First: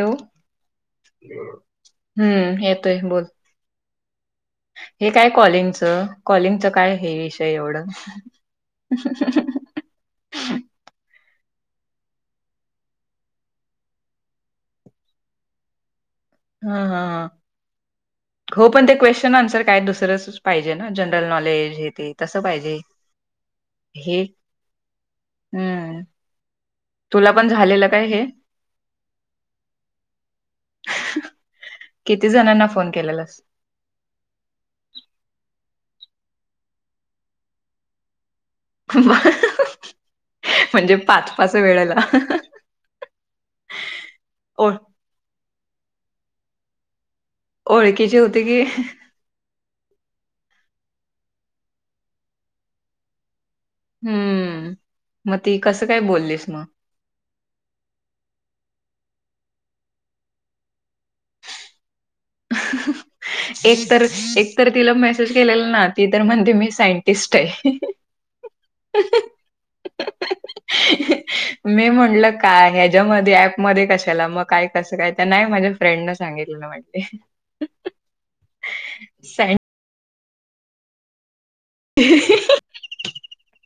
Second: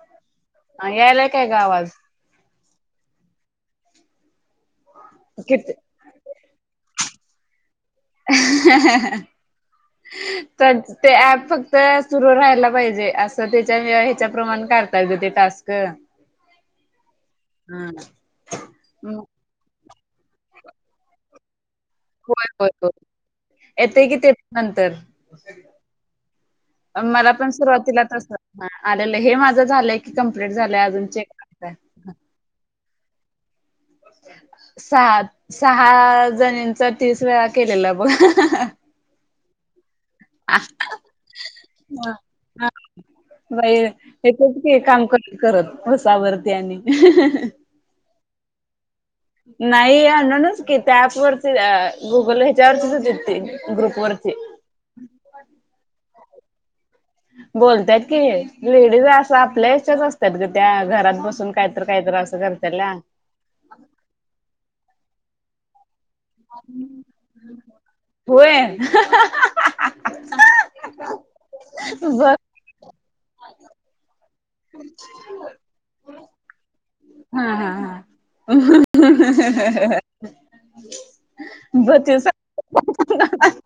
Hello हा यायला काय गं आवाज? हम्म येतोय बोल, हे काय किती कॉलिंगचं कॉलिंगचं काय हे विषय एवढं? [inaudible] तर ते ऍप फक्त सुरू राहायला पाहिजे, असं त्याच्या ह्याच्याप्रमाणे करता येतं गं ते टास्क. [unintelligible] हा हा हा हो पण ते क्वेशचन आन्सर काय दुसरंच पाहिजे ना, जनरल नॉलेज हे ते, तसं होय होय पाहिजे होय येते की हे ते नंतर हम्म. तुला मला पण झालेलं सुरुवातीला काय हे तसं आलेलं. हे माझं झालंय की कंप्लीट झालंय अजून चे किती जणांना फोन केलेलास? सहा सहा जणीचं तीस वेळा केलेलं बघा. म्हणजे पाच पाच वेळेला. बाई हेेतच ओ की, काम कर करत बसावरती आणि. ओळखीचे होते की नाही अननोनच कि, त्या ऍप वरती गुगल ह्याच्यावरतीच होती ती. ग्रुपवरती हम्म मग ती कसं काय बोललीस मग? बोलतंय की लेडीज असं आपल्याच्याच असतात गं त्या, घरात बसून काहीतरं काहीतरं असत. करतला एक तर, एक तर तिला मेसेज केलेला ना ती तर म्हणते मी सायंटिस्ट आहे. होय मी म्हनलं ब काय यामध्ये ऍप मध्ये कशाला? मग काय कसं काय? त्या नाही माझ्या फ्रेंड न सांगितलेलं वाटते. हा हा हा. सँड [inaudible] [inaudible] भाऊबंदाना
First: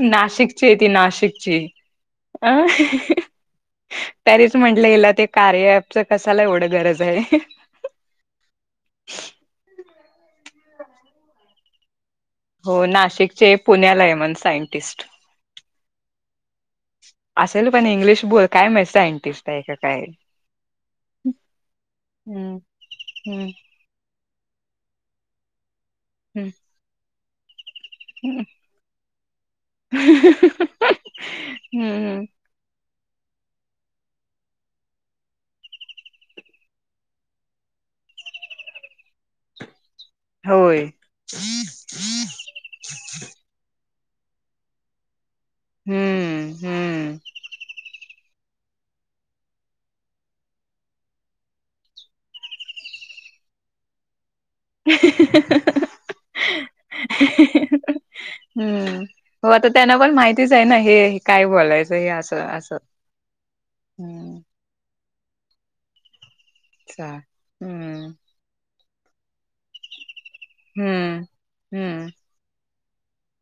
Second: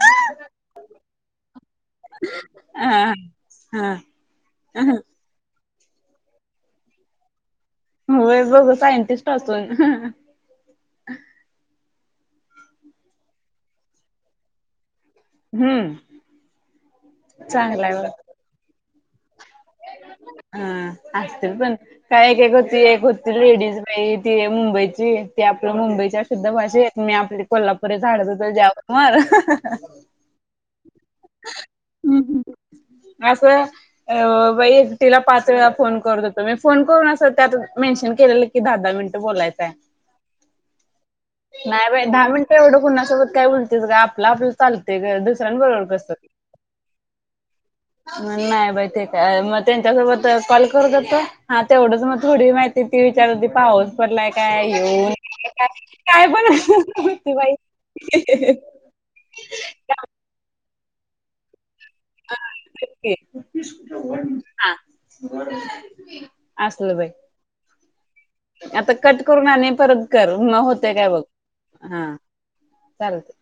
नाशिकची ये ती नाशिकची अं हा. हा तरीच म्हंटलं हा हिला ते कार्य अँपचं कसाला एवढं गरज आहे. होय बघ सायंटिस्ट असून [inaudible] हो नाशिकचेय, पुण्याला आहे मण सायंटिस्ट. हम्म असेल पण चांगलाय बघ. इंग्लिश बोल काय म्ह सायंटिस्ट आहे का काय? अ असतील पण. काय एक एक हम्म होती, एक होती हम्म लेडीज ती मुंबईची, ती आपलं मुंबईच्या हम्म सुद्धा भाषेत. मी आपली कोल्हापुरे झाड हम्म तर जाव मर. हम्म हम् हम्म. हम्....., ह्ं असं. अ बाई, तिला पाच वेळा फोन करत होतो. मी फोन करून, असं त्यात मेन्शन केलेलं कि दहा दहा मिनिटं बोलायचंय. होय नाही बाई, दहा मिनिटं एवढं कुणासोबत काय बोलतेस गं. आपलं आपलं चालतंय गं, दुसऱ्यां बरोबर कसं हम्म हम्म. नाही बाई ते काय? मग त्यांच्यासोबत, कॉल करत होतो. हा, तेवढंच मग थोडी माहि ती, ती विचार होती पाऊस. पडलाय काय येऊन [inaudible] कायपण विचारत होती बाई. हम्म. हो आता त्यांना पण माहितीच आहे ना, हे काय बोलायचं हे असं असं. हम्म. [unintelligible] हा असलं चा बाई. हम्म आता कट करून आणि परत कर, मग होते काय बघ. हम्म हा, हम्म. चालते.